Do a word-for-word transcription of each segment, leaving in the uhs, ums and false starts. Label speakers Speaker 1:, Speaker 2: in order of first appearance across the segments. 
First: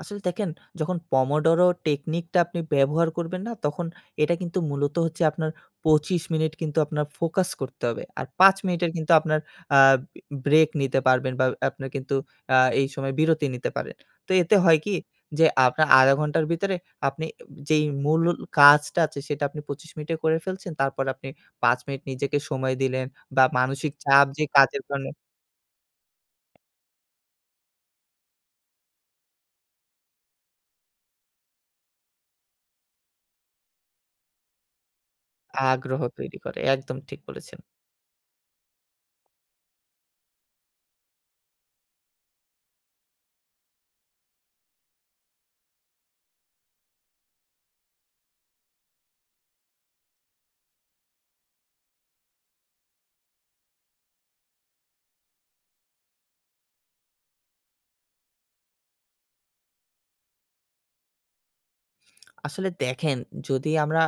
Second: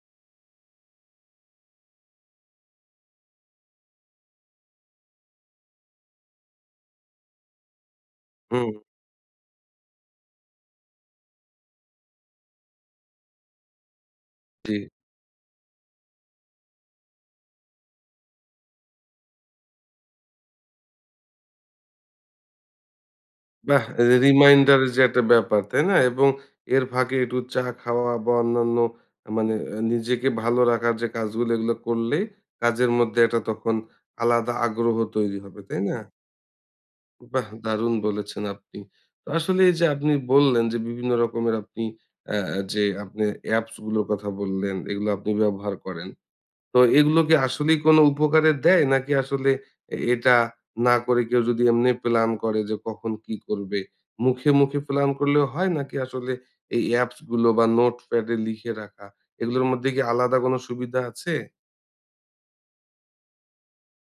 Speaker 1: আসলে দেখেন, যখন পমোডরো টেকনিকটা আপনি ব্যবহার করবেন না তখন এটা কিন্তু মূলত হচ্ছে আপনার পঁচিশ মিনিট কিন্তু আপনার ফোকাস করতে হবে। আর পাঁচ
Speaker 2: হুম।
Speaker 1: মিনিটের কিন্তু আপনার আ ব্রে ব্রেক নিতে পারবেন বা আপনার কিন্তু আ এই সময় বিরতি নিতে পারেন। তো এতে
Speaker 2: জি।
Speaker 1: হয় কি যে আপনার আধা ঘন্টার ভিতরে আপনি যেই মূল কাজটা আছে সেটা আপনি পঁচিশ মিনিটে করে ফেলছেন তারপর আপনি পাঁচ মিনিট নিজেকে সময় দিলেন বা
Speaker 2: বাহ!
Speaker 1: মানসিক
Speaker 2: এই যে
Speaker 1: চাপ যে কাজের
Speaker 2: রিমাইন্ডারের যে
Speaker 1: জন্য
Speaker 2: একটা ব্যাপার তাই না? এবং এর ফাঁকে একটু চা খাওয়া বা অন্যান্য মানে নিজেকে ভালো রাখার যে কাজগুলো এগুলো করলে কাজের মধ্যে একটা তখন আলাদা আগ্রহ তৈরি হবে। তাই না?
Speaker 1: আগ্রহ তৈরি করে। একদম ঠিক
Speaker 2: বাহ!
Speaker 1: বলেছেন।
Speaker 2: দারুন বলেছেন আপনি। আসলে এই যে আপনি বললেন যে, বিভিন্ন রকমের আপনি অ্যা যে, আপনি অ্যাপস গুলোর কথা বললেন এগুলো আপনি ব্যবহার করেন। তো এগুলো কি আসলেই কোন উপকারে দেয় নাকি আসলে এটা না করে কেউ যদি এমনি প্লান করে যে কখন কি করবে? মুখে, মুখে প্লান করলেও হয় নাকি আসলে এই অ্যাপসগুলো বা নোটপ্যাডে লিখে রাখা এগুলোর মধ্যে কি আলাদা কোন সুবিধা আছে?
Speaker 1: আসলে দেখেন যদি আমরা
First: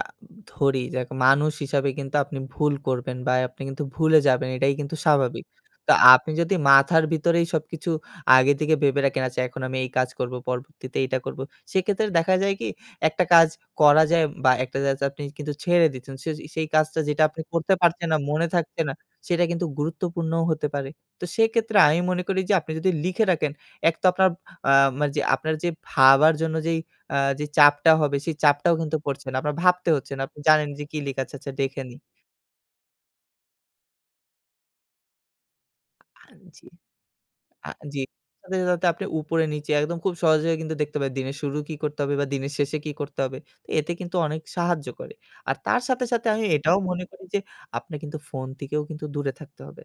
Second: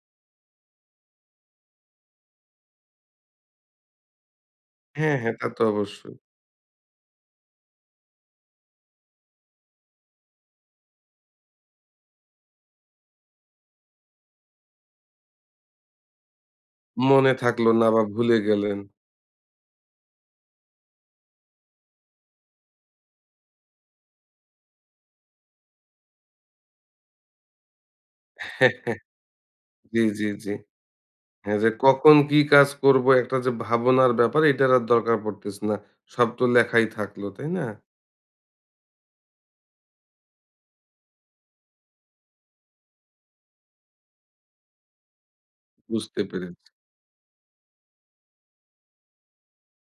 Speaker 1: ধরি যাক মানুষ হিসাবে কিন্তু আপনি ভুল করবেন বা আপনি কিন্তু ভুলে যাবেন, এটাই কিন্তু
Speaker 2: হ্যাঁ, হ্যাঁ। তা
Speaker 1: স্বাভাবিক।
Speaker 2: তো
Speaker 1: তো
Speaker 2: অবশ্যই।
Speaker 1: আপনি যদি মাথার ভিতরেই সবকিছু আগে থেকে ভেবে রাখেন আচ্ছা এখন আমি এই কাজ করব, পরবর্তীতে এইটা করব। সেক্ষেত্রে দেখা যায় কি একটা কাজ করা যায় বা একটা যা যায় আপনি কিন্তু ছেড়ে দিচ্ছেন। সে সেই কাজটা যেটা
Speaker 2: মনে
Speaker 1: আপনি
Speaker 2: থাকলো
Speaker 1: করতে
Speaker 2: না, বা
Speaker 1: পারছেন না,
Speaker 2: ভুলে
Speaker 1: মনে
Speaker 2: গেলেন।
Speaker 1: থাকছে না সেটা কিন্তু গুরুত্বপূর্ণও হতে পারে। তো সেক্ষেত্রে আমি মনে করি যে, আপনি যদি লিখে রাখেন এক তো আপনার আ মা যে আপনার যে ভাবার জন্য যে আ যে চাপটা হবে সেই চাপটাও কিন্তু পড়ছে না। আপনার ভাবতে
Speaker 2: জি,
Speaker 1: হচ্ছে না।
Speaker 2: জি,
Speaker 1: আপনি
Speaker 2: জি।
Speaker 1: জানেন যে কি লিখা আছে আচ্ছা
Speaker 2: হ্যাঁ, যে
Speaker 1: দেখে নিই।
Speaker 2: কখন কি কাজ করব একটা যে ভাবনার ব্যাপার এটার আর দরকার পড়তেছে না। সব
Speaker 1: আঁ
Speaker 2: তো
Speaker 1: জি।
Speaker 2: লেখাই থাকলো, তাই না?
Speaker 1: আ জি, সাথে, সাথে আপনি উপরে নিচে একদম খুব সহজে হয়ে কিন্তু দেখতে পারেন দিনের শুরু কি করতে হবে? বা দিনের শেষে কি করতে হবে? এতে কিন্তু অনেক সাহায্য করে। আর তার সাথে,
Speaker 2: বুঝতে
Speaker 1: সাথে আমি
Speaker 2: পেরেছি।
Speaker 1: এটাও মনে করি যে আপনাকে কিন্তু ফোন থেকেও কিন্তু দূরে থাকতে হবে।